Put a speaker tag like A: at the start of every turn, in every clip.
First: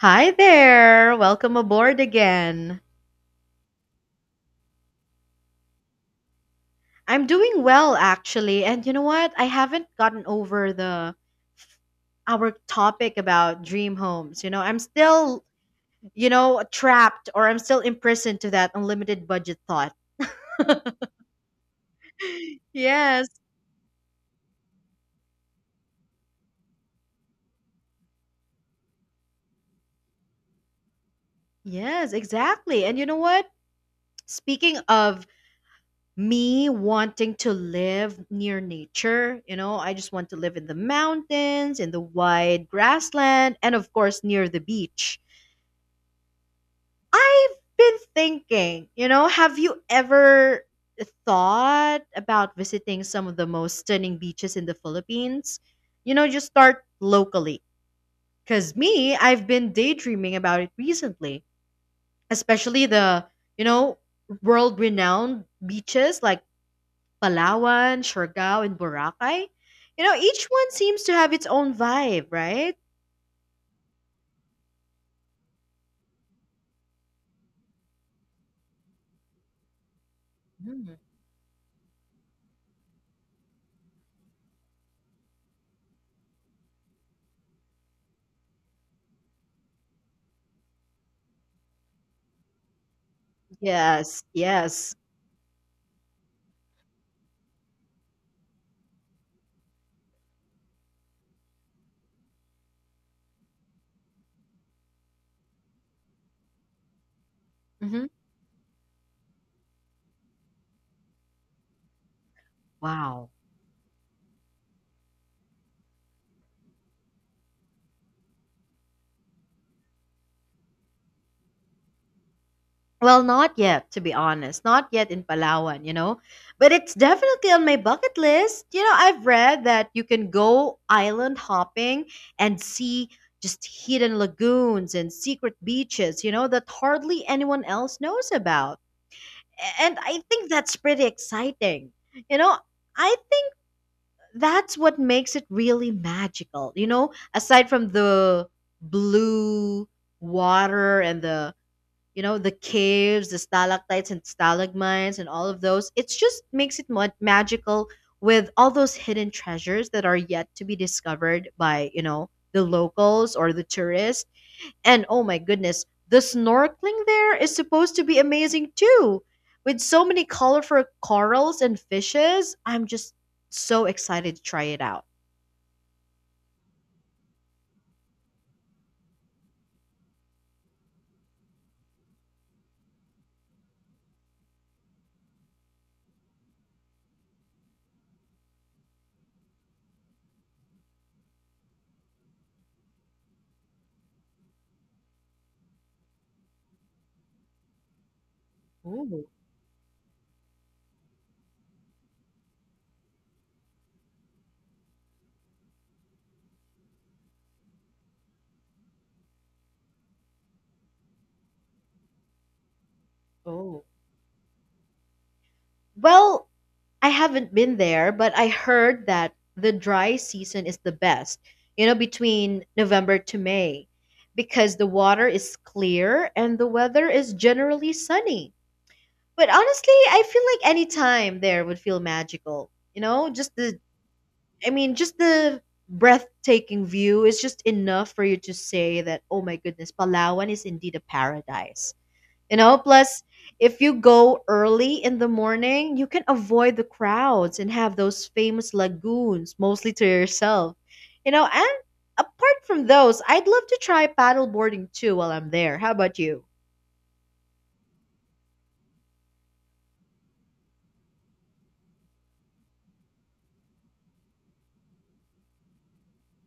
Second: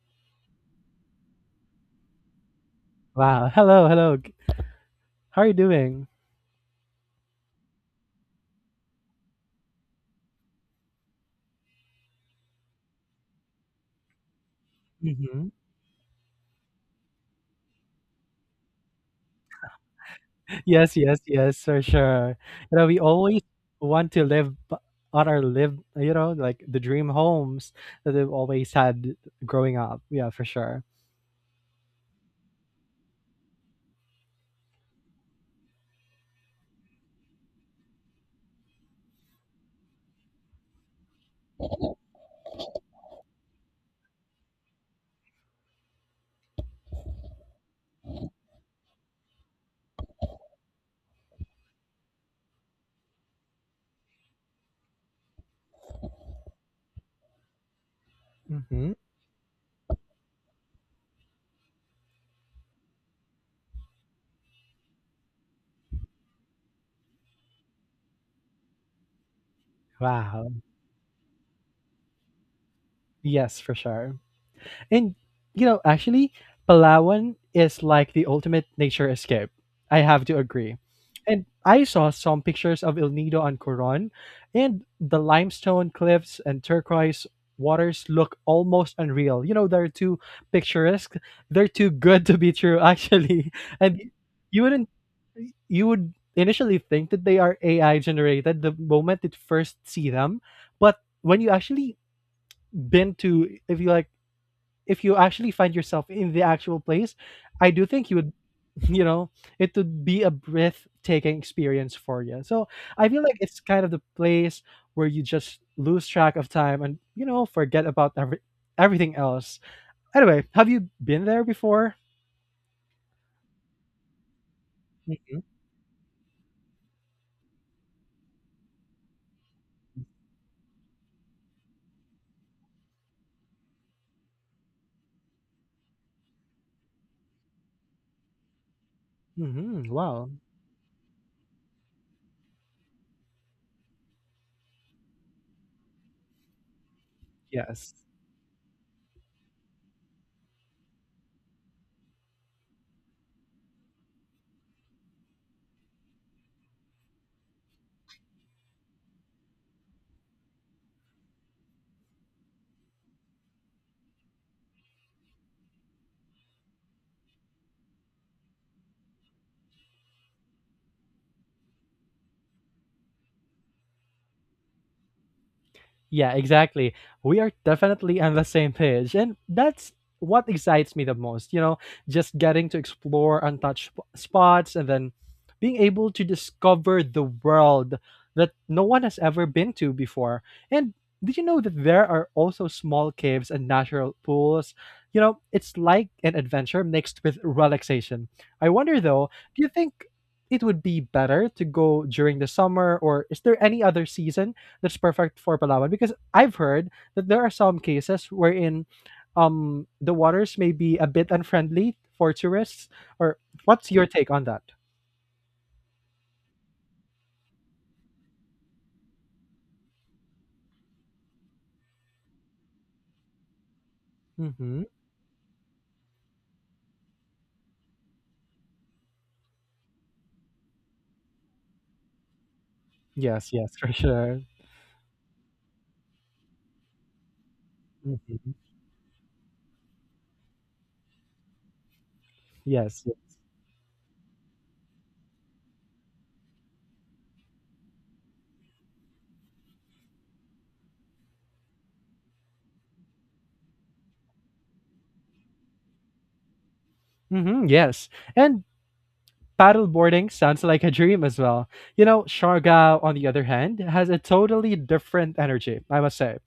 A: Hi there. Welcome aboard again.
B: Wow. Hello, hello. How are you doing?
A: I'm doing well actually. And you know what? I haven't gotten over the our topic about dream homes. You know, I'm still,
B: Mhm.
A: trapped or I'm still imprisoned to that unlimited budget thought.
B: Yes, yes, yes, for sure. You know, we
A: Yes.
B: always want to on our live, you know, like the dream homes that we've always had growing up. Yeah, for sure.
A: Yes, exactly. And you know what? Speaking of me wanting to live near nature, you know, I just want to live in the mountains, in the wide grassland, and of course near the beach. I've been thinking, you know, have you ever thought about visiting some of the most stunning beaches in the Philippines? You know, just start locally. Because
B: Mhm.
A: me, I've been daydreaming about it recently, especially you know, world renowned beaches like Palawan, Siargao, and Boracay. You know, each
B: Wow.
A: one seems to have its own vibe, right?
B: Yes, for sure. And you know, actually, Palawan is like the ultimate nature escape. I have to agree.
A: Mhm.
B: And I saw some pictures of El Nido on Coron, and the limestone cliffs and turquoise waters look almost unreal. You know, they're too picturesque. They're too good to be true, actually. And
A: Yes,
B: you wouldn't,
A: yes.
B: you would initially think that they are AI generated the moment you first see them, but when you actually been to, if you like if you actually find yourself in the actual place, I do
A: Hmm.
B: think you would, you know, it would be a breathtaking experience for you. So I feel
A: Wow.
B: like it's kind of the place where you just lose track of time and, you know, forget about everything else. Anyway, have you been there before?
A: Well, not yet, to be honest. Not yet in
B: hmm
A: Palawan, you know. But it's definitely on my bucket list. You know, I've read that you can go island hopping and see just hidden lagoons and secret beaches, you know, that hardly anyone else knows about. And I
B: Wow.
A: think that's pretty exciting. You know, I think that's what makes it really magical. You know, aside from
B: Yes.
A: the blue water and the the caves, the stalactites and stalagmites, and all of those, it just makes it more magical with all those hidden treasures that are yet to be discovered by, you know, the locals or the tourists. And oh my goodness, the snorkeling there is supposed to be amazing too, with so many colorful corals and fishes. I'm just so excited to try it out.
B: Yeah, exactly. We are definitely on the same page. And that's what excites me the most, you know, just getting to explore untouched spots and then being able to discover the world that no one has ever been to before. And did you know that there are also small caves and natural pools? You know, it's like an adventure mixed with relaxation. I wonder
A: Oh.
B: though, do you think it would be better to go during the summer or is there any other season that's perfect for Palawan? Because I've heard that there are some cases wherein the waters may be a bit unfriendly for tourists. Or
A: Oh.
B: what's your take on that?
A: Well, I haven't been there, but I heard that the dry season is the best, you know, between November to May, because
B: Mm-hmm.
A: the water is clear and the weather is generally sunny. But honestly, I feel like any time there would feel magical.
B: Yes, yes, for sure.
A: I mean, just the breathtaking view is just enough for you
B: Mm-hmm.
A: to say that, oh my goodness, Palawan is indeed a paradise. You know,
B: Yes.
A: plus if you go early in the morning, you can avoid the crowds and have those famous lagoons mostly to yourself. You know, and apart from those, I'd love to try paddleboarding too while I'm there. How about you?
B: Mm-hmm, yes. And paddle boarding sounds like a dream as well. You know, Siargao, on the other hand, has a totally different energy, I must say.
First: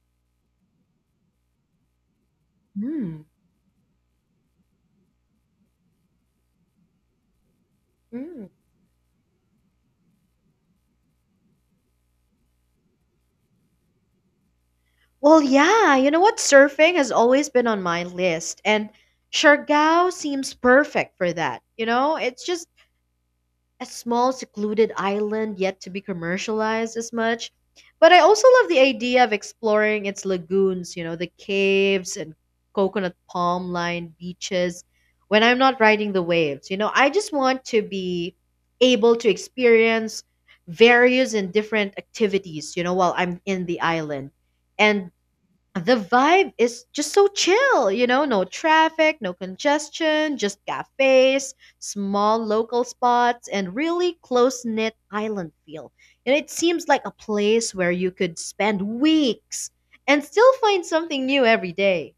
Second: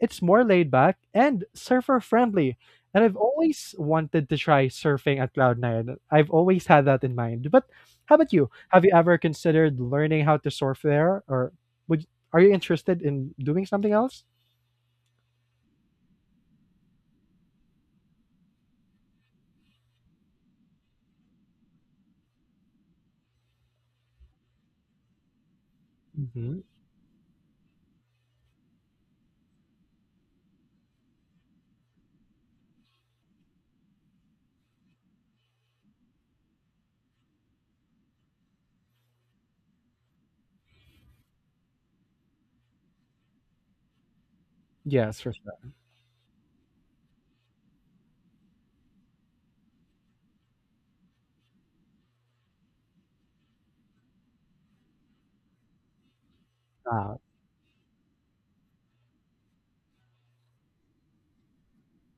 B: It's more laid back and surfer friendly. And I've
A: Hmm.
B: always wanted to try surfing at cloud nine. I've always had that in mind. But how about
A: Mm.
B: you? Have you ever considered learning how to surf there, or would are you interested in doing something else?
A: Well, yeah, you know what? Surfing has always been on my list, and Siargao seems perfect for that. You know, it's just a small secluded island yet to be
B: hmm
A: commercialized as much. But I also love the idea of exploring its lagoons, you know, the caves and coconut palm lined beaches when I'm not riding the waves. You know, I just want to be able to experience various and different activities, you know, while I'm in the island. And
B: Yes, for sure.
A: the vibe is just so chill, you know, no traffic, no congestion, just cafes, small local spots, and really close knit island feel. And it seems like a
B: Ah,
A: place where you could spend weeks and still find something new every day.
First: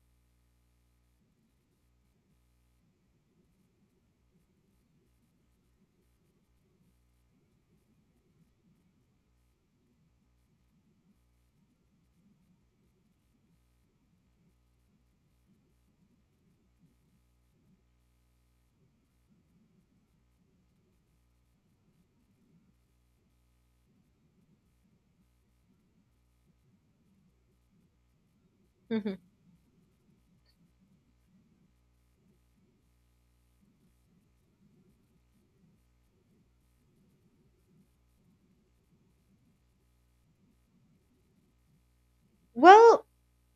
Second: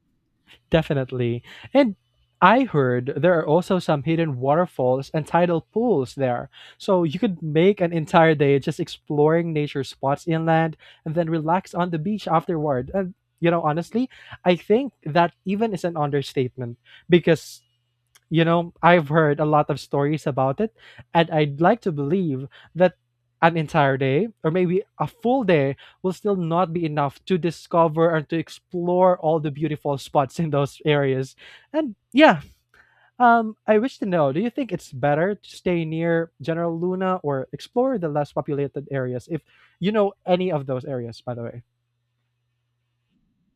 B: definitely. And I heard there are also some hidden waterfalls and tidal pools there. So you could make an entire day just exploring nature spots inland and then relax on the beach afterward. And you know, honestly, I think that even is an understatement because you know, I've heard a lot of stories about it, and I'd like to believe that an entire day or maybe a full day will still not be enough to discover and to explore all the beautiful spots in those areas. And yeah, I wish to know, do you think it's better to stay near General Luna or explore the less populated areas if you know any of those areas, by the way?
A: Well,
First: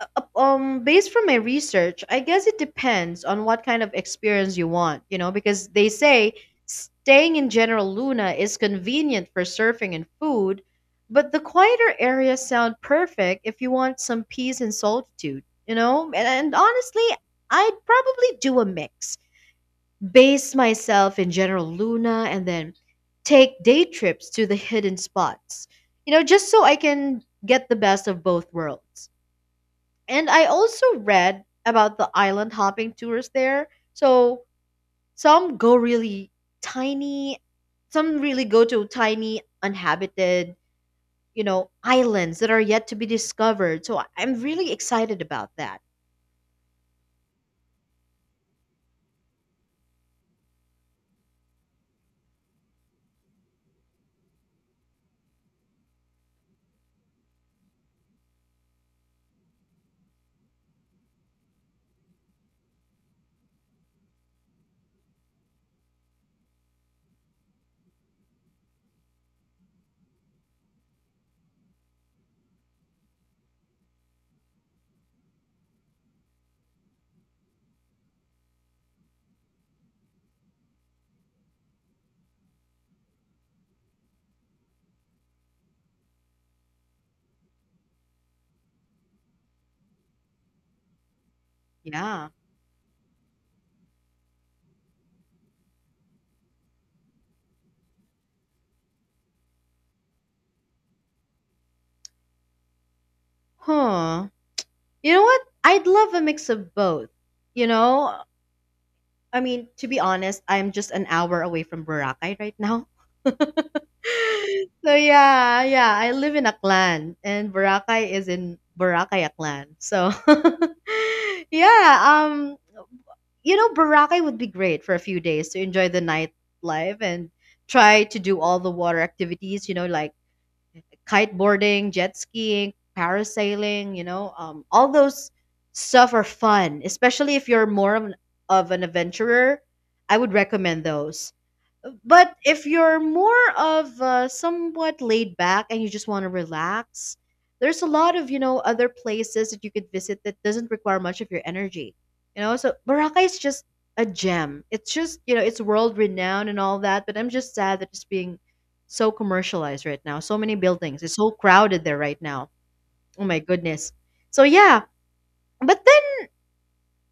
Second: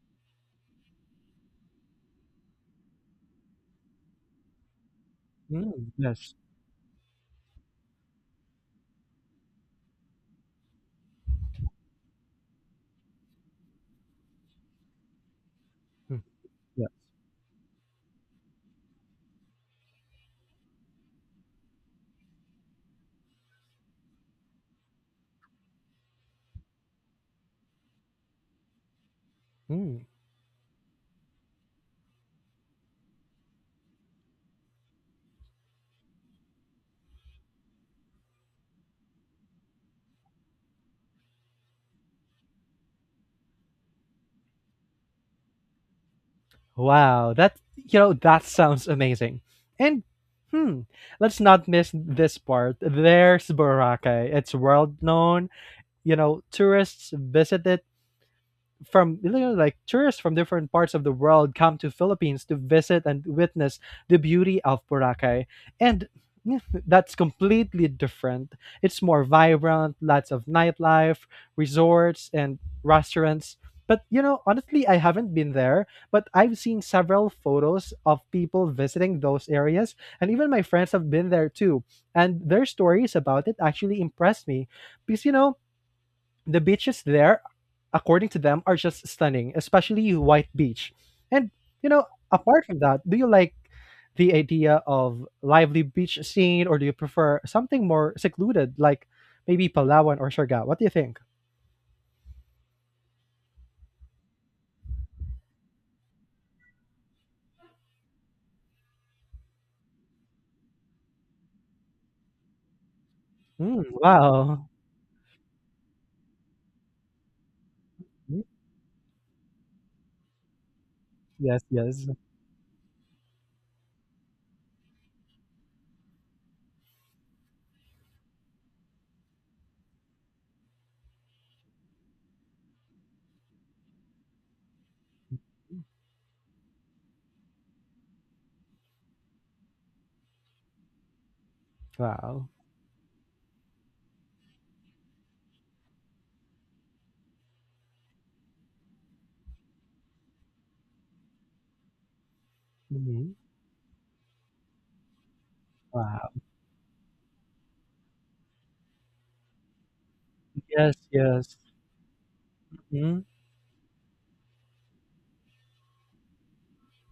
A: based from my research, I guess it depends on what kind of experience you want, you know, because they
B: Mm,
A: say
B: yes.
A: staying in General Luna is convenient for surfing and food, but the quieter areas sound perfect if you want some peace and solitude, you know?
B: Mm,
A: And
B: yeah.
A: honestly, I'd probably do a mix. Base myself in General Luna and then take day trips to the hidden spots, you know, just so I can get the best of both worlds.
B: Mm.
A: And I also read about the island hopping tours there. So some go really tiny, some really go to tiny, uninhabited, you know, islands that are yet to be discovered. So I'm really excited about that.
B: Wow, that you know that sounds amazing. And hmm, let's not miss this part. There's Boracay. It's world known. You know, tourists visit it from you know, like tourists from different parts of the world come to Philippines to visit and witness the beauty of Boracay. And yeah, that's completely different. It's more vibrant, lots of nightlife, resorts and restaurants. But you know, honestly, I haven't been there, but I've seen several photos of people visiting those areas, and even my friends have been there too. And their stories about it actually impressed me because you know, the beaches there, according to them, are just stunning, especially White Beach. And, you know,
A: Yeah.
B: apart from that, do you like the idea of lively beach scene or do you prefer something more secluded like maybe Palawan or Siargao? What do you think?
A: Huh. You know what? I'd love a mix of both. You know, I mean, to be honest, I'm just an hour away from Boracay right now.
B: Mm, wow.
A: So yeah, yeah, I live in Aklan and Boracay is
B: Mm,
A: in Boracay Aklan. So
B: yes,
A: yeah,
B: yes.
A: um you know, Boracay would be great for a few days to enjoy the nightlife and try to do all the water activities, you know, like kiteboarding, jet skiing, parasailing, you know, all those stuff are fun, especially if you're more of an adventurer. I would recommend those. But
B: Wow.
A: if you're more of somewhat laid back and you just want to relax, there's a lot of, you know, other places that you could visit that doesn't require much of your energy. You know, so Boracay
B: Mhm.
A: is just a gem. It's just, you know, it's world
B: Wow.
A: renowned and all that, but I'm just sad that it's being so commercialized right now. So many
B: Yes,
A: buildings. It's so
B: yes.
A: crowded there right now. Oh
B: Mm,
A: my goodness. So yeah, but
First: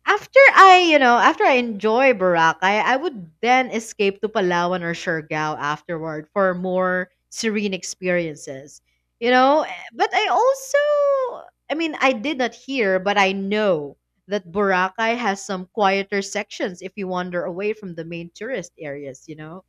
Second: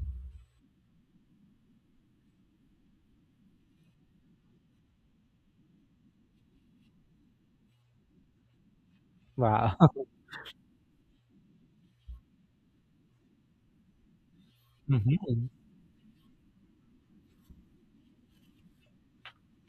A: after I enjoy Boracay, I would then escape to Palawan or Siargao afterward for more serene experiences. You know, eh,
B: wow.
A: but I also, I mean, I did not hear, but I know that Boracay has
B: Mhm.
A: some quieter sections if you wander away from the main tourist areas, you know?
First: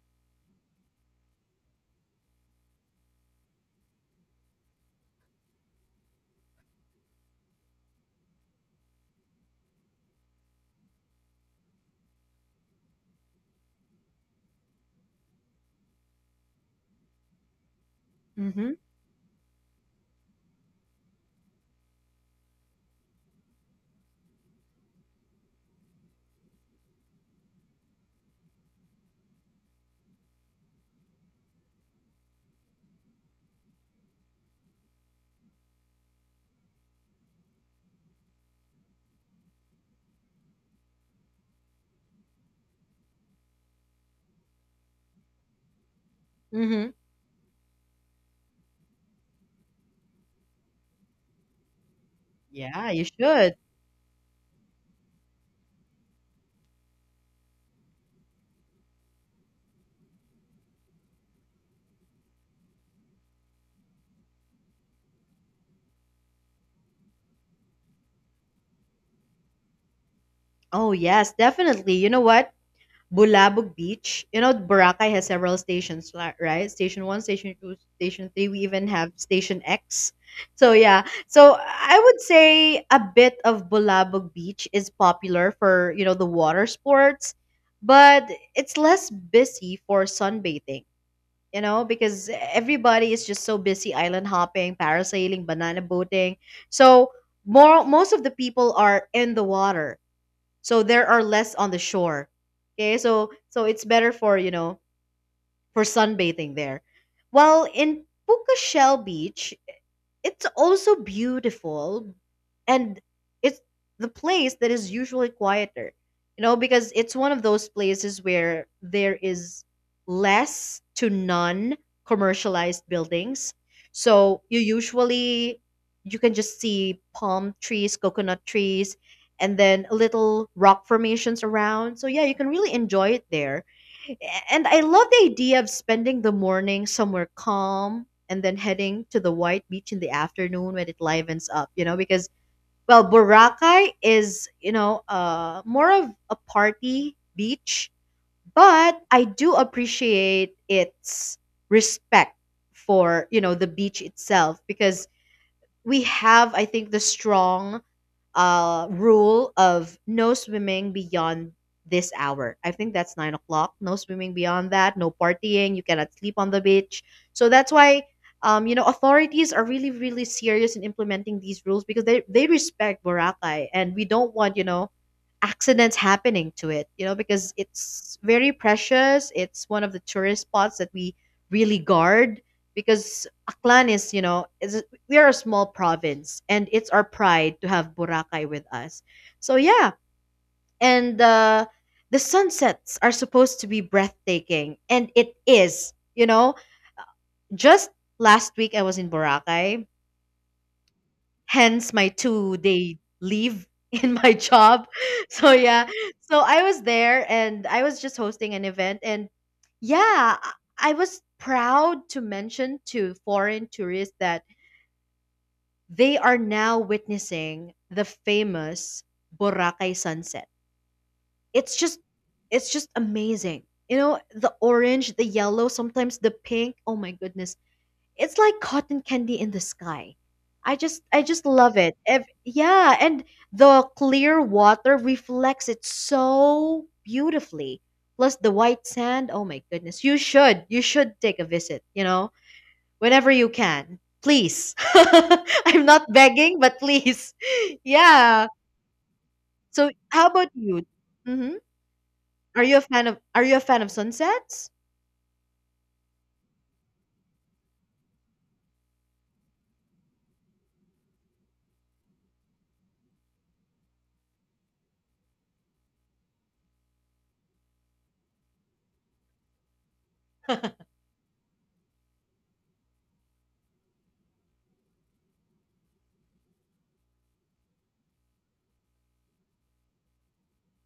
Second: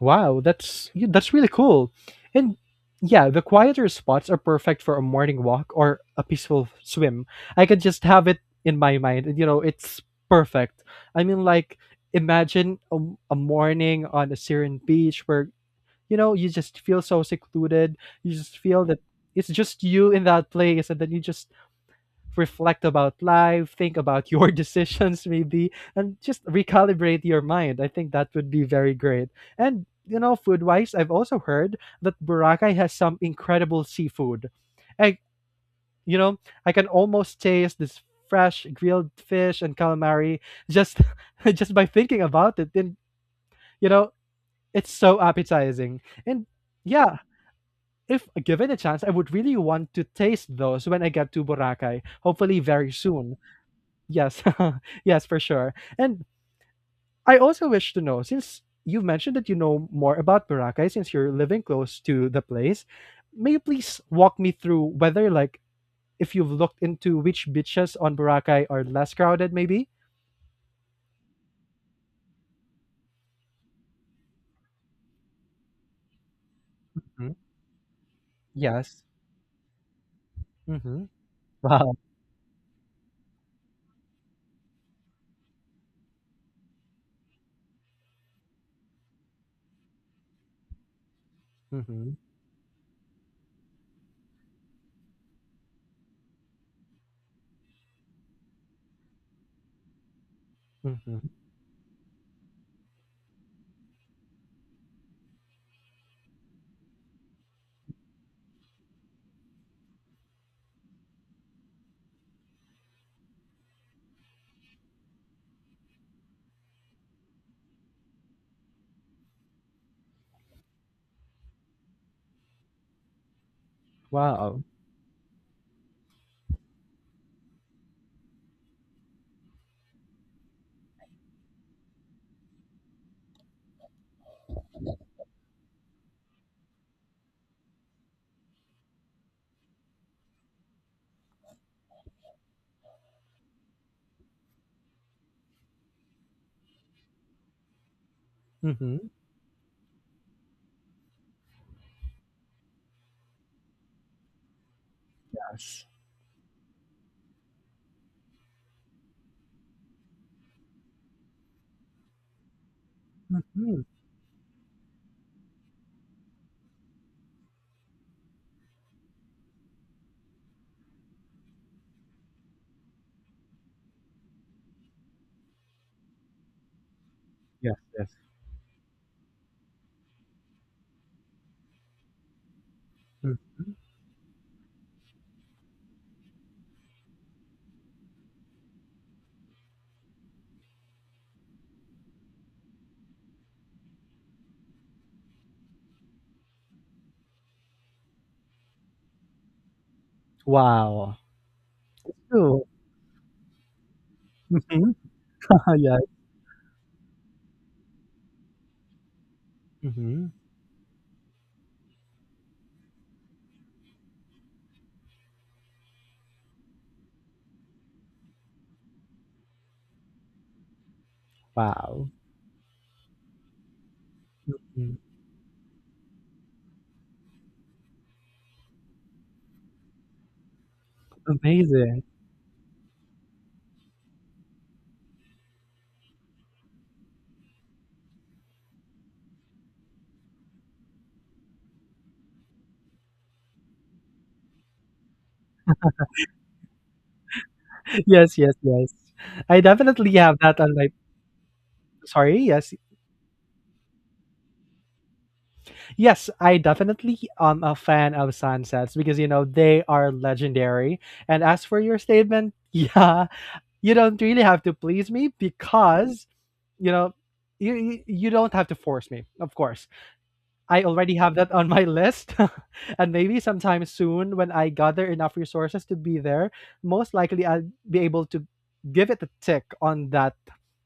B: Wow, that's yeah, that's really cool. And yeah, the quieter spots are perfect for a morning walk or a peaceful swim. I could just have it in my mind, and you know, it's perfect. I mean, like imagine a morning on a serene beach where you know you just feel so secluded. You just
A: Mm-hmm.
B: feel that it's just you in that place, and then you just reflect about life, think about your decisions maybe, and just recalibrate your mind. I think that would be very great. And you know, food wise, I've also heard that Boracay has some incredible seafood. I you know, I can almost taste this fresh grilled fish and calamari just just by thinking about it. And you know, it's so appetizing. And
A: Mm-hmm.
B: yeah, if given a chance, I would really want to taste those when I get to Boracay, hopefully
A: Yeah,
B: very
A: you
B: soon.
A: should.
B: Yes. Yes, for sure. And I also wish to know, since you've mentioned that you know more about Boracay since you're living close to the place, may you please walk me through whether like if you've looked into which beaches on Boracay are less crowded maybe?
A: Oh, yes, definitely. You know what? Bulabog Beach. You know, Boracay has several stations, right? Station 1,
B: Mhm.
A: Station 2, Station 3. We even
B: Yes.
A: have Station X. So, yeah.
B: Mhm.
A: So,
B: Wow.
A: I would say a bit of Bulabog Beach is popular for, you know, the water sports, but it's less busy for sunbathing, you know,
B: Mhm.
A: because everybody is just so busy island hopping, parasailing, banana boating. So, most of the people are in the water so there
B: Mhm.
A: are less on the shore. Okay, so it's better for, you know, for sunbathing there. While in Pucachel Beach, it's also beautiful and it's the place that is usually quieter, you know, because it's one of those places where there is less to none commercialized buildings, so you
B: Wow.
A: usually you can just see palm trees, coconut trees, and then little rock formations around. So yeah, you can really enjoy it there. And I love the idea of spending the morning somewhere calm and then heading to the white beach in the afternoon when it livens up, you know, because, well, Boracay is, you know, more of a party beach, but
B: Mhm.
A: I do appreciate its respect for, you know, the beach itself, because
B: Yes.
A: we have, I think, the strong rule of no swimming beyond this hour. I think that's 9 o'clock.
B: Mhm.
A: No swimming beyond that, no partying, you cannot sleep on the beach. So that's why, you know, authorities are really really serious in implementing these rules because they respect Boracay and we don't want, you know, accidents happening to it, you know, because
B: Yes, yes.
A: it's very precious. It's one of the tourist spots that we really guard, because
B: Mhm.
A: Aklan is, we are a small province and it's our pride to have Boracay with us. So yeah, and the sunsets are supposed to be breathtaking and it is, you know. Just last week I was in Boracay,
B: Wow.
A: hence my
B: Cool.
A: 2-day leave in my job.
B: Mhm.
A: So yeah,
B: Yes.
A: so I was there and I was just hosting an event, and
B: Mhm.
A: yeah, I was proud to mention to foreign tourists that they are now witnessing the famous Boracay sunset. It's just
B: Wow.
A: it's just amazing. You know, the
B: Mm.
A: orange, the yellow, sometimes the pink. Oh my goodness. It's like cotton candy in the sky. I just love it.
B: Amazing.
A: Yeah, and the clear water reflects it so beautifully. Plus the white sand. Oh my goodness. You should. You should take a visit, you know, whenever you can. Please. I'm not begging, but please.
B: Yes,
A: Yeah.
B: yes, yes. I
A: So
B: definitely
A: how
B: have
A: about
B: that on
A: you?
B: my
A: Hmm.
B: sorry, yes.
A: Are you a fan of sunsets?
B: Yes, I definitely am a fan of sunsets because you know they are legendary. And as for your statement, yeah, you don't really have to please me because you know you don't have to force me, of course. I already have that on my list. And maybe sometime soon when I gather enough resources to be there, most likely I'll be able to give it a tick on that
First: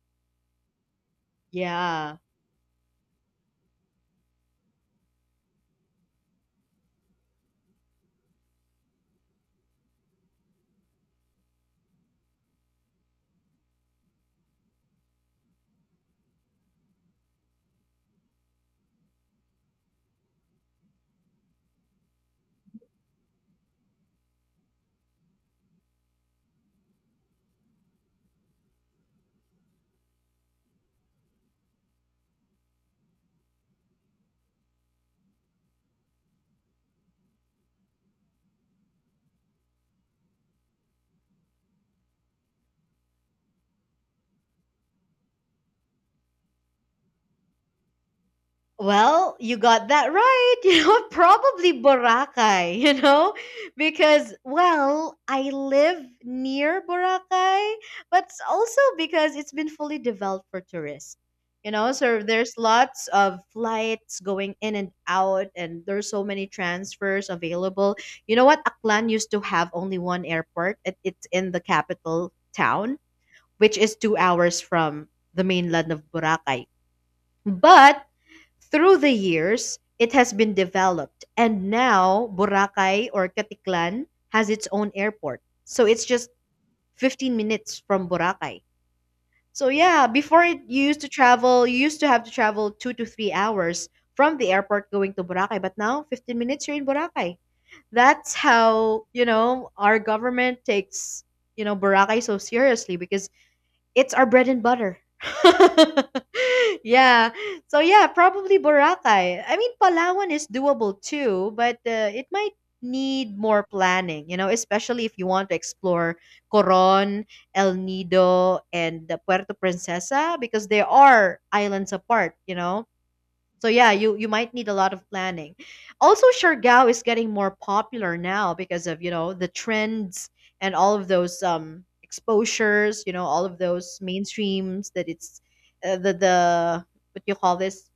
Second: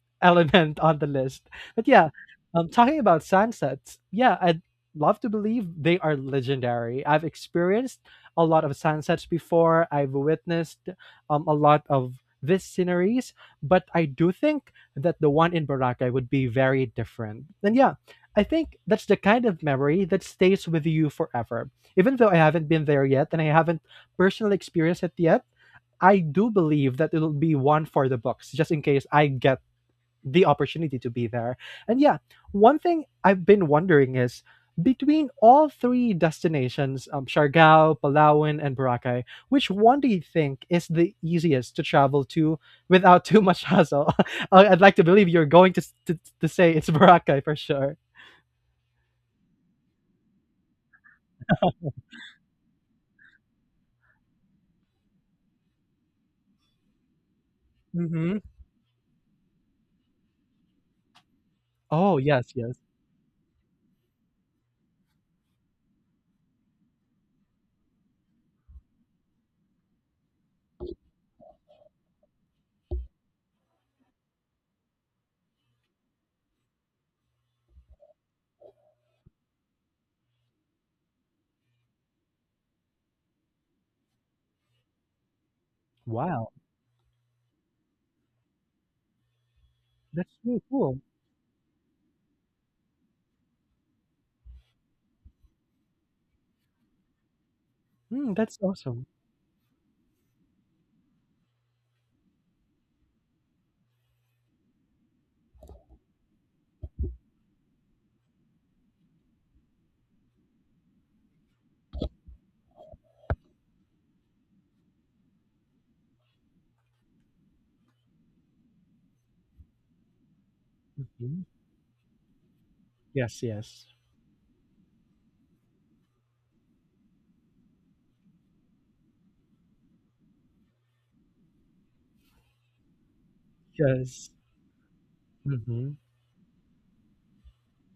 B: element on the list. But yeah,
A: Yeah.
B: talking about sunsets, yeah, I'd love to believe they are legendary. I've experienced a lot of sunsets before. I've witnessed a lot of these sceneries, but I do think that the one in Boracay would be very different. And yeah, I think that's the kind of memory that stays with you forever. Even though I haven't been there yet and I haven't personally experienced it yet, I do believe that it'll be one for the books, just in case I get the opportunity to be there. And yeah, one thing I've been wondering is between all three destinations, Siargao, Palawan, and Boracay, which one do you think is the easiest to travel to without too much hassle? I'd like to believe you're going to, to say it's Boracay for sure.
A: Well, you got that right. You know, probably Boracay, you know, because, well, I live near Boracay, but
B: hmm
A: it's also because it's been fully developed for tourists. You know,
B: Oh,
A: so there's
B: yes, yes.
A: lots of flights going in and out, and there's so many transfers available. You know what? Aklan used to have only one airport. It's in the capital town, which is 2 hours from the mainland of Boracay. But through the years, it has been developed, and now Boracay or Katiklan has its own airport. So it's just
B: Wow.
A: 15 minutes from Boracay. So yeah,
B: That's
A: before it,
B: really cool.
A: you used to have to travel 2 to 3 hours from the airport going to Boracay, but now 15 minutes you're in Boracay. That's
B: Mm, that's awesome.
A: how you know our government takes, you know, Boracay so seriously because it's our bread and butter. Yeah. So yeah, probably Boracay. I mean, Palawan is doable too, but it might need more planning, you know, especially if you want to explore Coron, El Nido, and the Puerto Princesa because they are
B: hmm
A: islands apart, you know.
B: Yes,
A: So
B: yes.
A: yeah, you might need a lot of planning. Also, Siargao is getting more popular now because of, you know, the trends and all of those exposures, you know, all of those
B: Yes.
A: mainstreams that it's
B: hmm
A: the what do you call this?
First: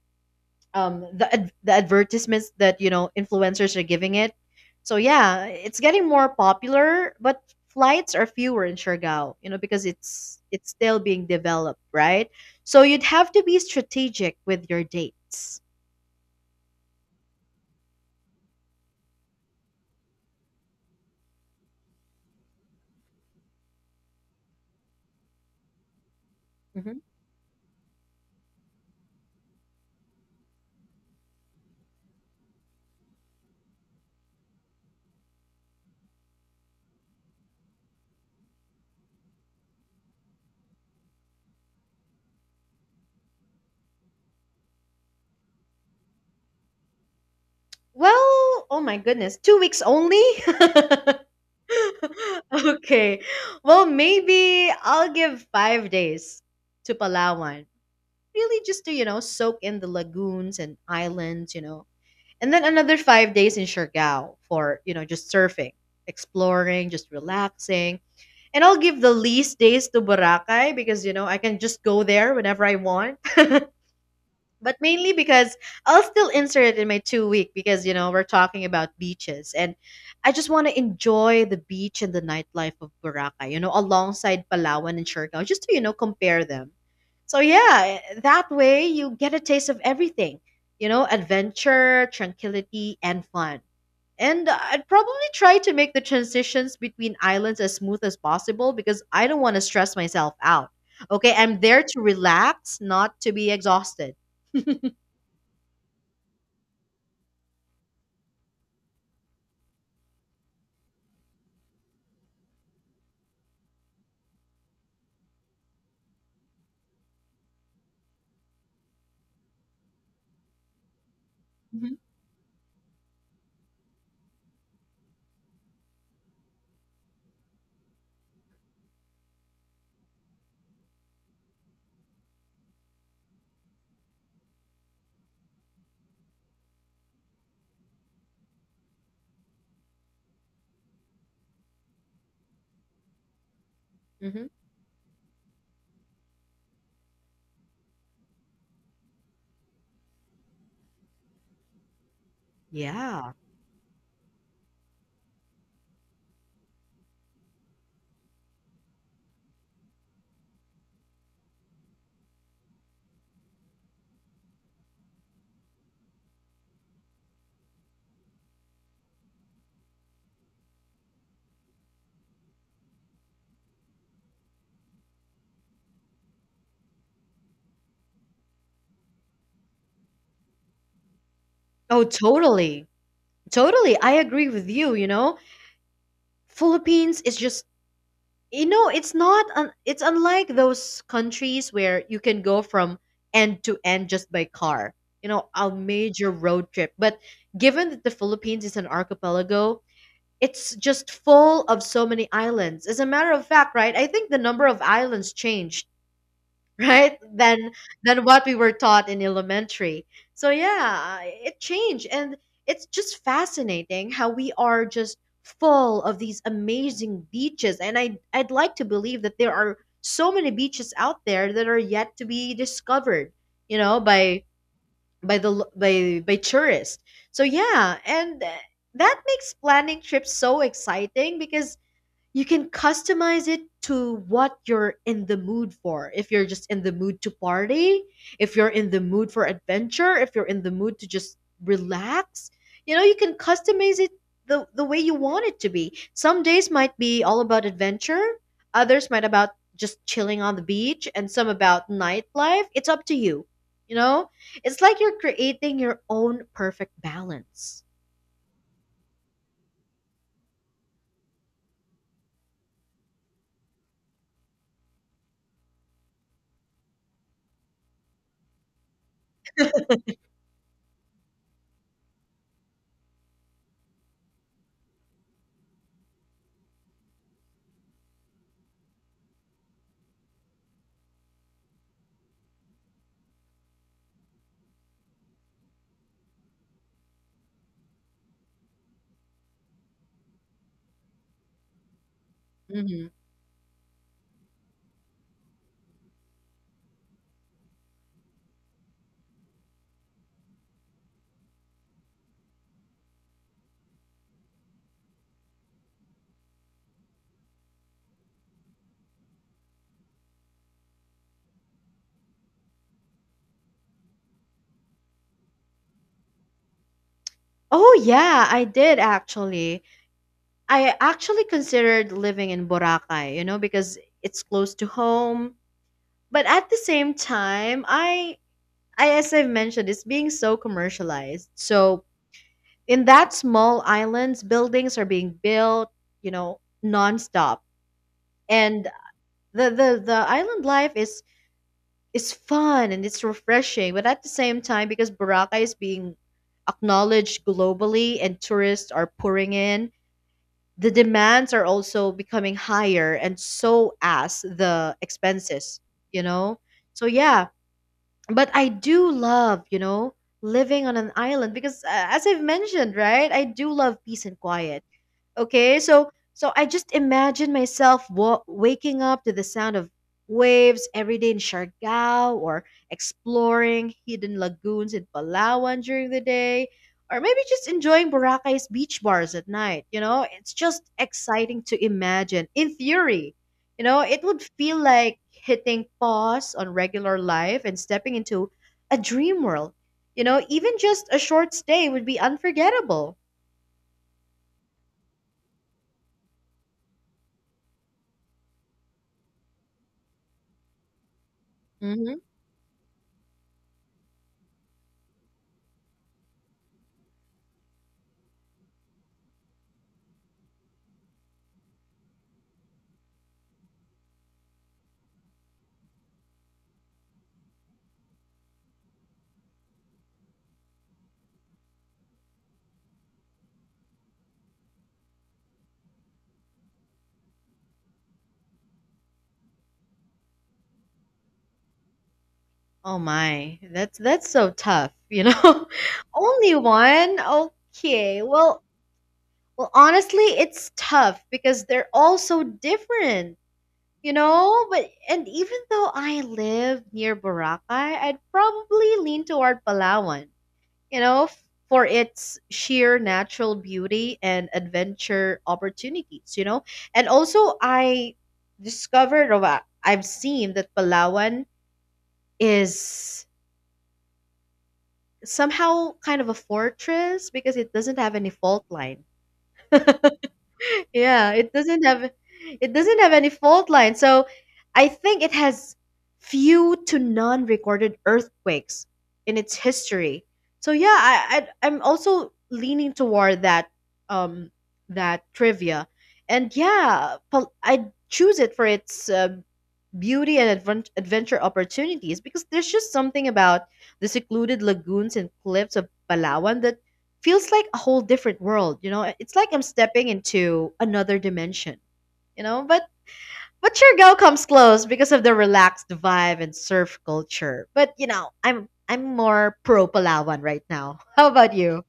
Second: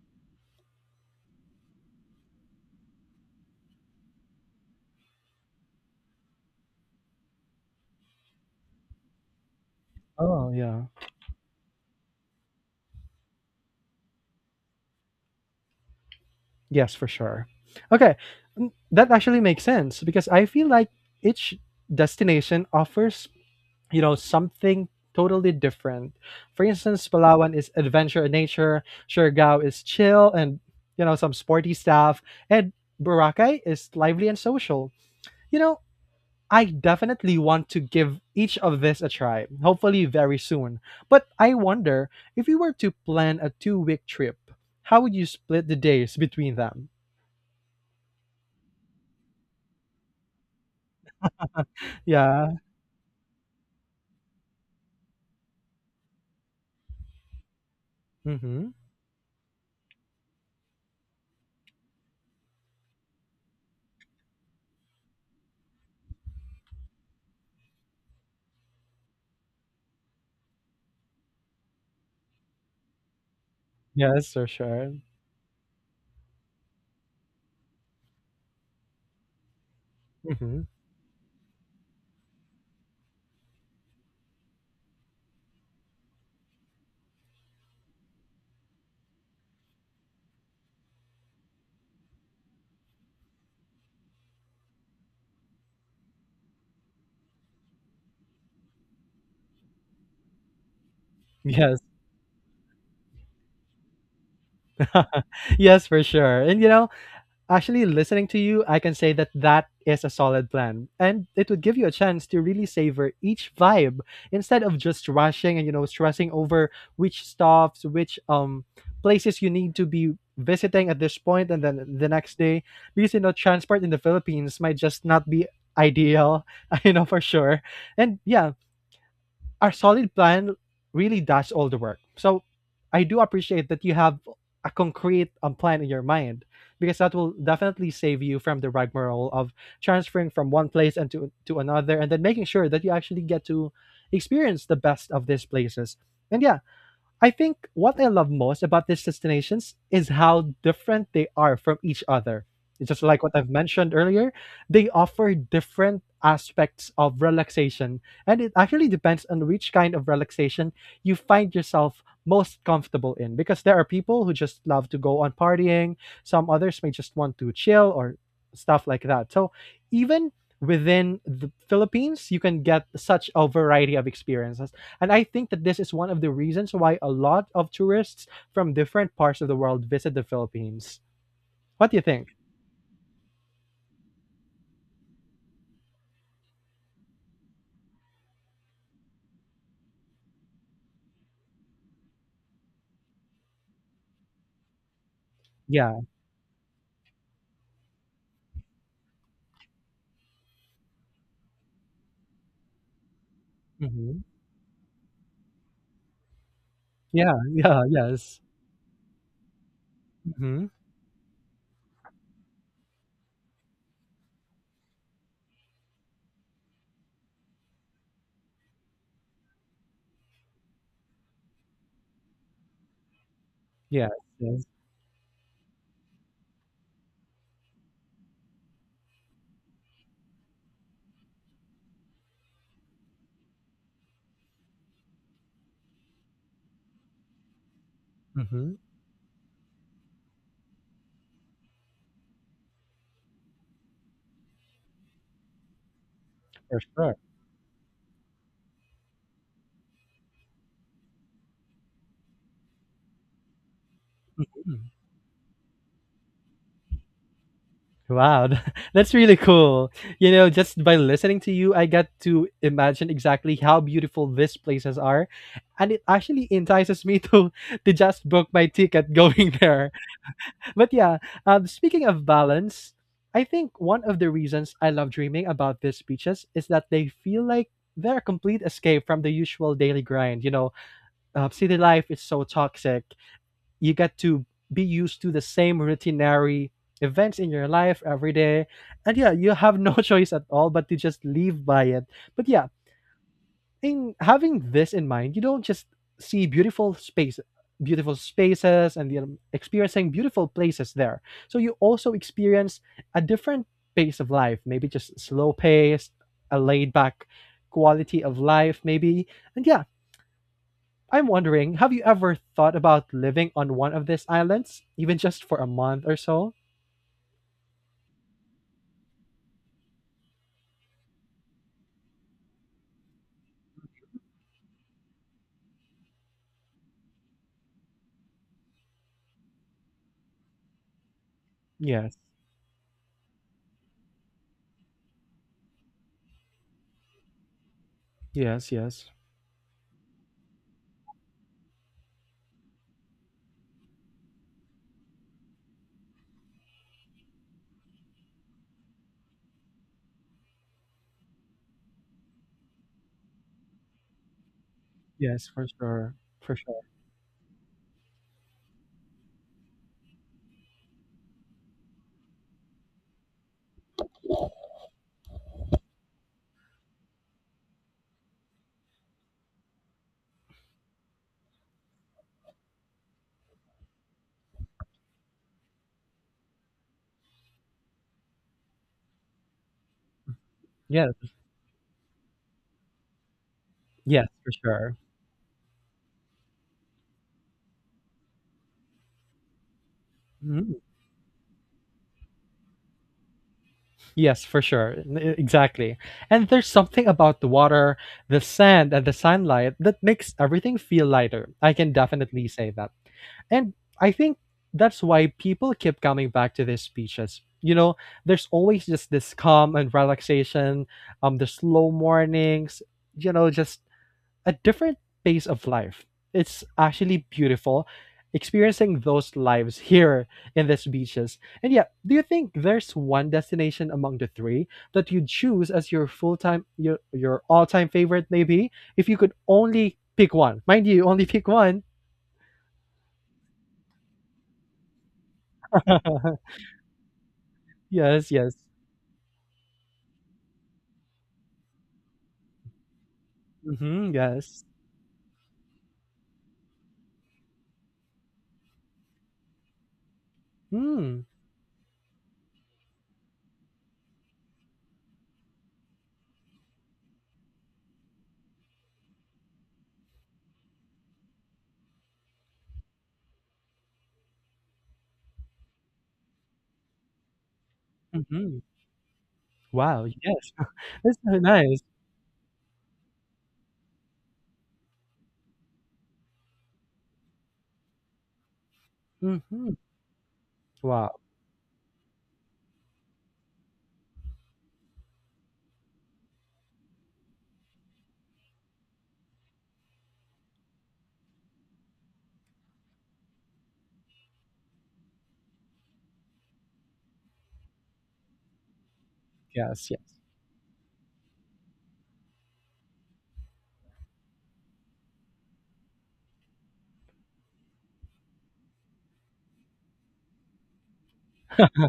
A: The advertisements that, you know, influencers are giving it. So yeah, it's getting more popular, but flights are fewer in Siargao, you know, because it's
B: Oh,
A: it's
B: yeah.
A: still being developed, right? So you'd have to be strategic with your dates.
B: Yes, for sure. Okay, mm, that actually makes sense because I feel like each destination offers, you know, something totally different. For
A: Hmm.
B: instance, Palawan is adventure and nature, Siargao is chill and, you know, some sporty stuff, and Boracay is lively and social. You know, I definitely want to give each of this a try, hopefully very soon. But I wonder if you were to plan a 2-week trip, how would you split the days between them?
A: Well, oh my goodness, 2 weeks only?
B: Yeah.
A: okay. Well, maybe I'll give 5 days to Palawan. Really,
B: Mhm.
A: just to, you know, soak in the lagoons and islands, you know. And then another 5 days in Siargao for, you know, just surfing, exploring, just relaxing. And I'll give the least days to Boracay because, you know, I can just go there whenever I want,
B: Yes, for
A: but
B: sure.
A: mainly because I'll still insert it in my two-week because you know we're talking about beaches, and I just
B: Mhm.
A: want to enjoy the beach and the nightlife of Boracay, you know, alongside Palawan and Siargao, just to you know compare them. So yeah, that way you get a taste of everything, you know, adventure, tranquility, and fun. And I'd probably try to make the transitions between islands as smooth as possible because I don't want to stress myself out. Okay, I'm
B: Yes.
A: there to relax, not to be exhausted.
B: Yes, for sure. And, you know, actually listening to you, I can say that that is a solid plan. And it would give you a chance to really savor each vibe instead of just rushing and, you know, stressing over which places you need to be visiting at this point and
A: Mhm.
B: then the next day. Because, you know, transport in the Philippines might just not be ideal, you know, for sure. And yeah, our solid plan really does all the work. So I do appreciate that you have a concrete plan in your mind because that will definitely save you from the rigmarole of transferring from one place and to another and then making sure that you actually get to
A: Mhm.
B: experience the best of these places. And yeah, I think what I love most about these destinations is how different they are from each other. It's just like
A: Yeah.
B: what I've mentioned earlier, they offer different aspects of relaxation, and it actually depends on which kind of relaxation you find yourself most comfortable in. Because there are people who just love to go on partying, some others may just want to chill or stuff like that. So, even within the Philippines, you can get such a variety of experiences and I think that this is one of the reasons why a lot of tourists from different parts of the world visit the Philippines. What do you
A: Oh,
B: think?
A: totally. Totally. I agree with you, you know. Philippines is just you know, it's not un- it's unlike those countries where you can go from end to end just by car. You know, a
B: Yeah.
A: major road trip. But given that the Philippines is an archipelago, it's just full of so many islands. As a matter of fact, right? I
B: hmm
A: think the number of islands changed, right?
B: Yeah. Yeah.
A: Than
B: Yes.
A: what we were taught in elementary. So
B: hmm
A: yeah, it changed and it's just fascinating how we are just full of these amazing beaches, and I'd like to believe that there are so many beaches out there that are yet to be discovered, you know,
B: Yes.
A: by
B: Yes.
A: by by tourists. So yeah, and that makes planning trips so exciting because you can customize it to what you're in the mood for. If you're just in the mood to party, if you're
B: hmm
A: in the mood for adventure, if you're in the mood to just relax, you know, you can customize it the way you want it to be. Some days
B: For
A: might
B: sure.
A: be all about adventure, others might about just chilling on the beach, and some about nightlife. It's up to you. You know, it's
B: Mm.
A: like you're creating your own perfect balance.
B: Wow, that's really cool. You know, just by listening to you, I got to imagine exactly how beautiful these places are, and it actually entices me to just book my ticket going there. But yeah, speaking of balance, I think one of the reasons I love dreaming about these beaches is that they feel like they're a complete escape from the usual daily grind. You know, city life is so toxic. You get to be used to the same routinary events in your life every day. And yeah, you have no choice at all but to just live by it. But yeah,
A: Hmm.
B: in having this in mind, you don't just see beautiful beautiful spaces, and you know, experiencing beautiful places there. So you also experience a different pace of life, maybe just slow pace, a laid back quality of life, maybe. And yeah, I'm wondering, have you ever thought about living on one of these islands, even just for a month or so?
A: Oh, yeah, I did actually. I actually considered living in Boracay, you know, because it's close to home. But at the same time, I as I've mentioned, it's being so commercialized. So
B: Yes,
A: in that small islands, buildings are being built, you know, nonstop.
B: yes,
A: And
B: yes.
A: the island life is fun and it's refreshing. But at the same time, because Boracay is being acknowledged globally and tourists are pouring in, the demands are also becoming higher and so as the
B: Yes, for
A: expenses,
B: sure,
A: you
B: for
A: know?
B: sure.
A: So yeah, but I do love, you know, living on an island because as I've mentioned, right? I do love peace and quiet. Okay, so I just imagine myself wa- waking up to the sound of waves every day in Siargao, or exploring hidden lagoons in Palawan during the day, or maybe just enjoying Boracay's beach bars at night, you know? It's just
B: Yes,
A: exciting to imagine. In theory, you know, it
B: yes,
A: would
B: for
A: feel
B: sure.
A: like hitting pause on regular life and stepping into a dream world. You know, even
B: Mm.
A: just a short stay would be unforgettable.
B: Yes, for sure. Exactly. And there's something about the water, the sand, and the sunlight that makes everything feel lighter. I can
A: Mm-hmm.
B: definitely say that. And I think that's why people keep coming back to these beaches. You know, there's always just this calm and relaxation, the slow mornings, you know, just a different pace of life. It's actually beautiful experiencing those lives here in these beaches. And yeah, do you think there's one destination among the three that you'd choose as your full time your all time favorite maybe if you could only pick one? Mind you, only pick one.
A: Oh my, that's so tough, you know? Only one? Okay.
B: Yes, yes.
A: Well, well honestly, it's tough because they're all so different,
B: Mm-hmm,
A: you
B: yes.
A: know? But and even though I live near Boracay, I'd probably lean toward Palawan, you
B: Mm,
A: know, f- for its sheer natural beauty and adventure opportunities, you know? And also I discovered or I've seen that Palawan is somehow kind of a fortress because it doesn't have any
B: mm-hmm.
A: fault line.
B: Wow, yes. That's
A: yeah,
B: so nice.
A: it doesn't have any fault line. So I think it has few to none recorded earthquakes in its
B: Mm-hmm.
A: history. So yeah,
B: Wow,
A: I'm also leaning toward that um that trivia. And yeah, pol- I choose it for its beauty and advent- adventure opportunities because there's just something about the secluded lagoons and cliffs of Palawan that feels like a whole different world, you know? It's like I'm
B: yes, yes.
A: stepping into another dimension, you know? But Surigao comes close because of the relaxed vibe and surf culture. But you know, I'm more pro Palawan right now. How about you?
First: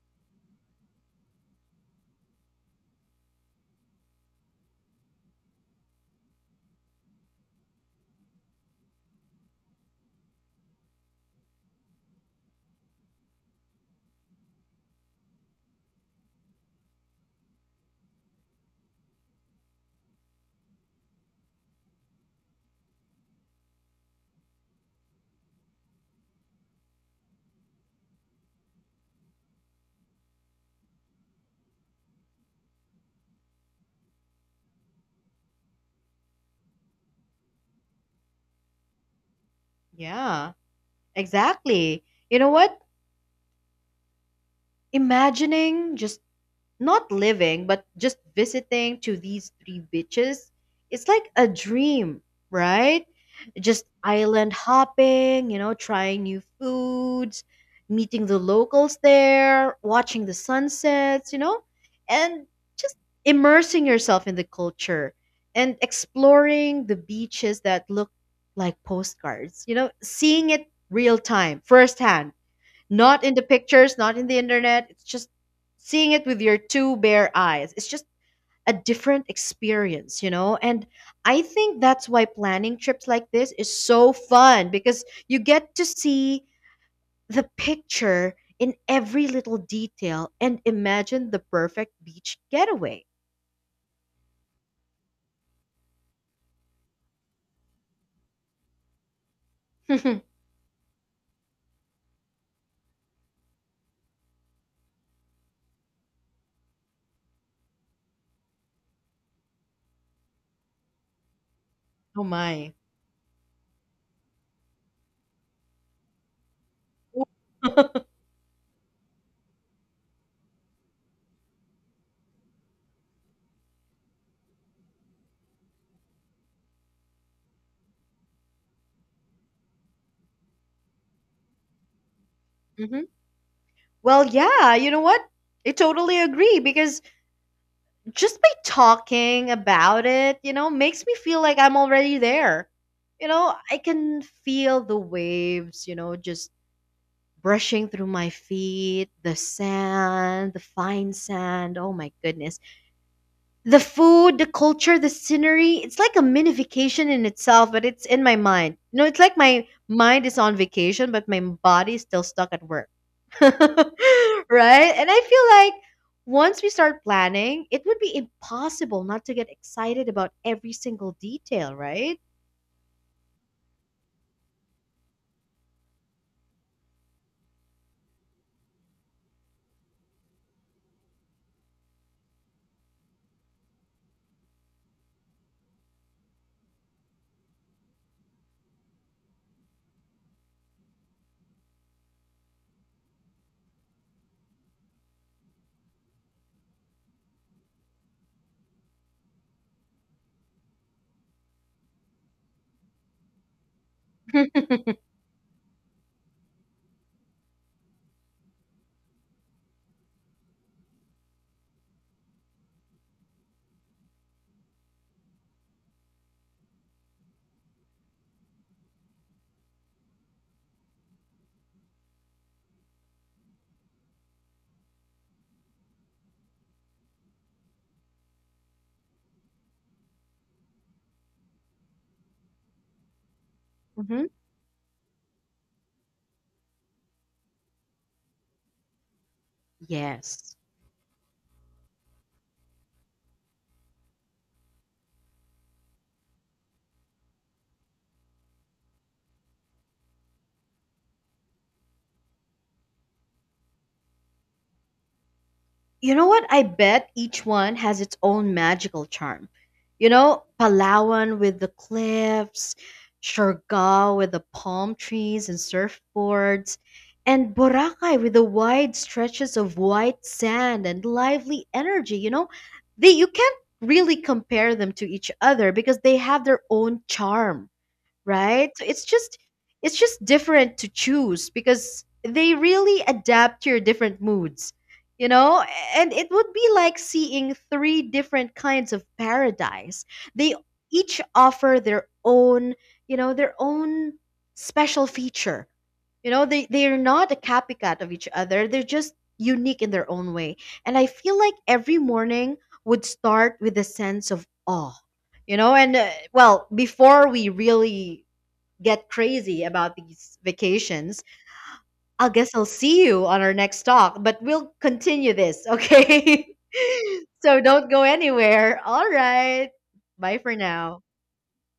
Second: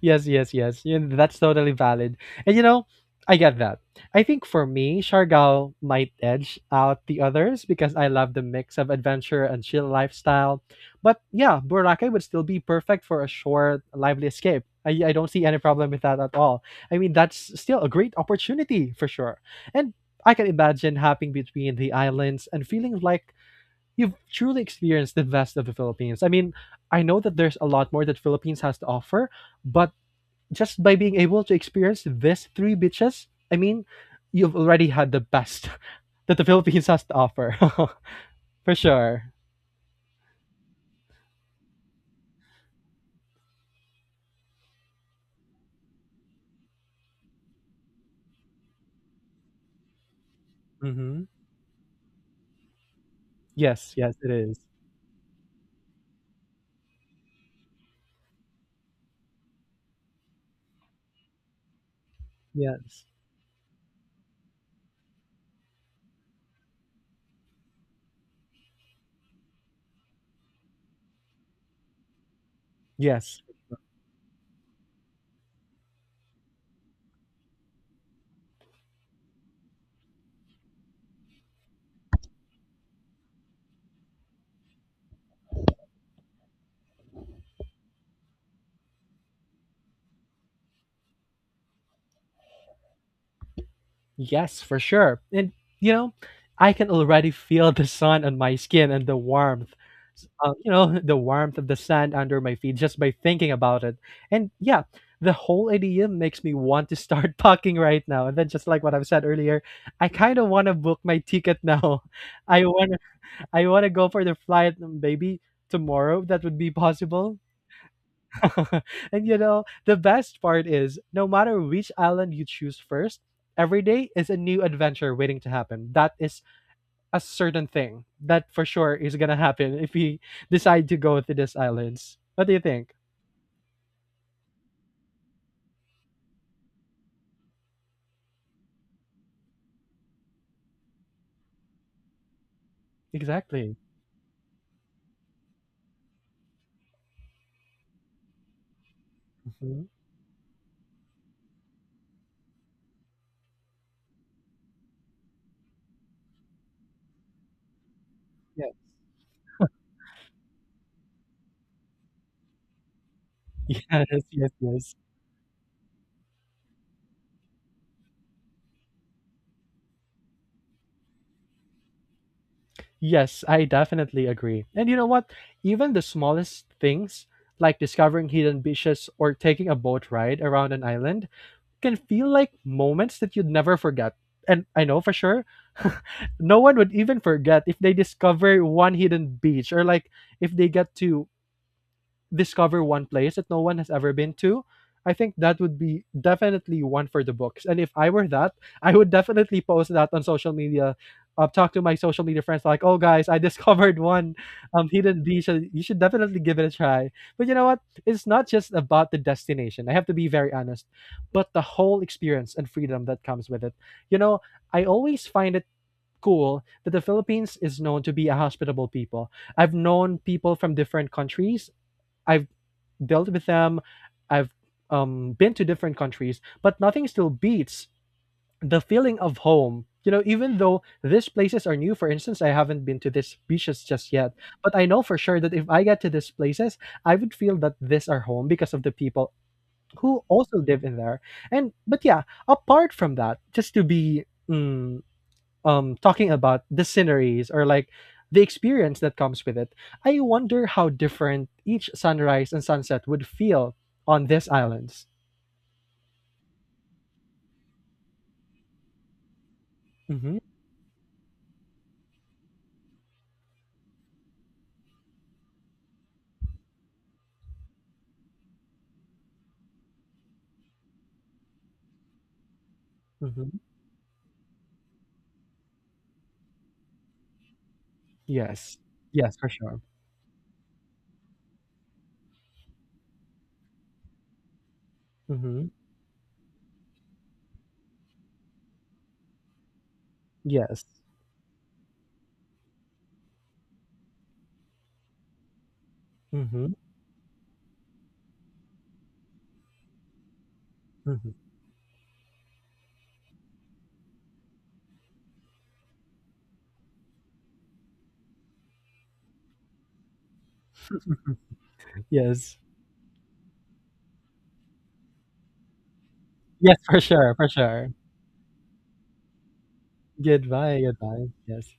B: Yes, yes, yes. You know, that's totally valid. And you know, I get that. I think for me, Shargao might edge out the others because I love the mix of adventure and chill lifestyle. But yeah, Boracay would still be perfect for a short, lively escape. I don't see any problem with that at all. I mean, that's still a great opportunity for sure. And I can imagine hopping between the islands and feeling like you've truly experienced the best of the Philippines. I mean, I know that there's a lot more that Philippines has to offer, but just by being able to experience these three beaches, I mean, you've already had the best that the Philippines has to offer, for sure.
A: Yeah, exactly. You know what? Imagining just not living, but just visiting to these three beaches, it's
B: Mm-hmm.
A: like a dream, right? Just
B: Yes, yes, it
A: island
B: is.
A: hopping, you know, trying new foods, meeting the locals there, watching the sunsets, you know, and just
B: Yes,
A: immersing yourself in the culture and exploring the beaches that look like postcards, you know, seeing it real time, firsthand, not in the
B: yes.
A: pictures, not in the internet. It's just seeing it with your two bare eyes. It's just a different experience, you know? And I think that's why planning trips like this is so fun because you get to see the picture in every little detail and imagine the perfect beach getaway.
B: Yes, for sure. And you know, I can already feel the sun on my skin and the warmth.
A: oh
B: You know, the warmth of the sand under my feet just by thinking about it. And yeah, the whole idea makes me want to start packing right now. And then just like what I've said earlier, I kind of want to book my ticket now. I
A: my.
B: want to I want to go for the flight maybe tomorrow if that would be possible. And you know, the best part is no matter which island you choose first, every day is a new adventure waiting to happen. That is a certain thing that for sure is going to happen if we decide to go to these islands. What do you think?
A: Mhm. Well, yeah, you know what? I totally agree because just by talking about it, you know, makes me feel like I'm already there. You know,
B: Exactly.
A: I can feel the waves, you know, just brushing through my feet, the
B: Mhm.
A: sand, the fine sand. Oh my goodness. The food, the culture, the scenery. It's like a mini vacation in itself, but it's in my
B: Yeah.
A: mind. You know, it's like my mind is on vacation, but my body is still stuck at work. right?
B: Yes, yes, yes.
A: And I feel like once we start planning, it would be impossible not to get excited about every single detail, right?
B: Yes, I definitely agree. And you know what? Even the smallest things, like discovering hidden beaches or taking a boat ride around an island, can feel like moments that you'd never forget. And I know for sure, no one would even forget if they discover one hidden beach or like if they get to discover one place that no one has ever been to, I think that would be definitely one for the books. And if I were that, I would definitely post that on social media. I've talked to my social media friends like, "Oh guys, I discovered one hidden beach. You should definitely give it a try." But you know what? It's not just about the destination. I have to be very honest, but the whole experience and freedom that comes with it. You know, I always find it cool that the Philippines is known to be a hospitable people. I've known people from different countries. I've dealt with them. I've been to different countries, but nothing still beats the feeling of home. You know, even though these places are new, for instance, I haven't been to these beaches just
A: hmm.
B: yet, but I know for sure that if I get to these places, I would feel that these are home because of the people who
A: Yes.
B: also live in there. And but yeah, apart from that, just to be talking about the sceneries or like the experience that comes with it, I wonder how different each sunrise and sunset would feel on these islands.
A: You know what? I bet each one has its own magical charm. You
B: Mm-hmm.
A: know, Palawan with the cliffs, Siargao with the palm trees and surfboards, and Boracay with the wide stretches of white sand and lively energy. You know, they you
B: Mm-hmm.
A: can't really compare them to each other because they have their own charm, right?
B: Yes.
A: So
B: Yes, for sure.
A: it's just different to choose because they really adapt to your different moods, you know?
B: Mm-hmm.
A: And it would be like seeing three different kinds of paradise. They
B: Yes.
A: each offer their own, you know, their own special feature. You know, they
B: Mm-hmm.
A: they're not a copycat of each other. They're just unique in their own way. And I
B: Mm-hmm.
A: feel like every morning would start with a sense of awe. You know, and well, before we really get crazy about these vacations, I guess
B: Yes.
A: I'll see you on our next talk, but we'll continue this, okay?
B: Yes, for sure. For
A: so
B: sure.
A: don't go anywhere. All right. Bye for
B: Goodbye.
A: now.
B: Goodbye. Yes.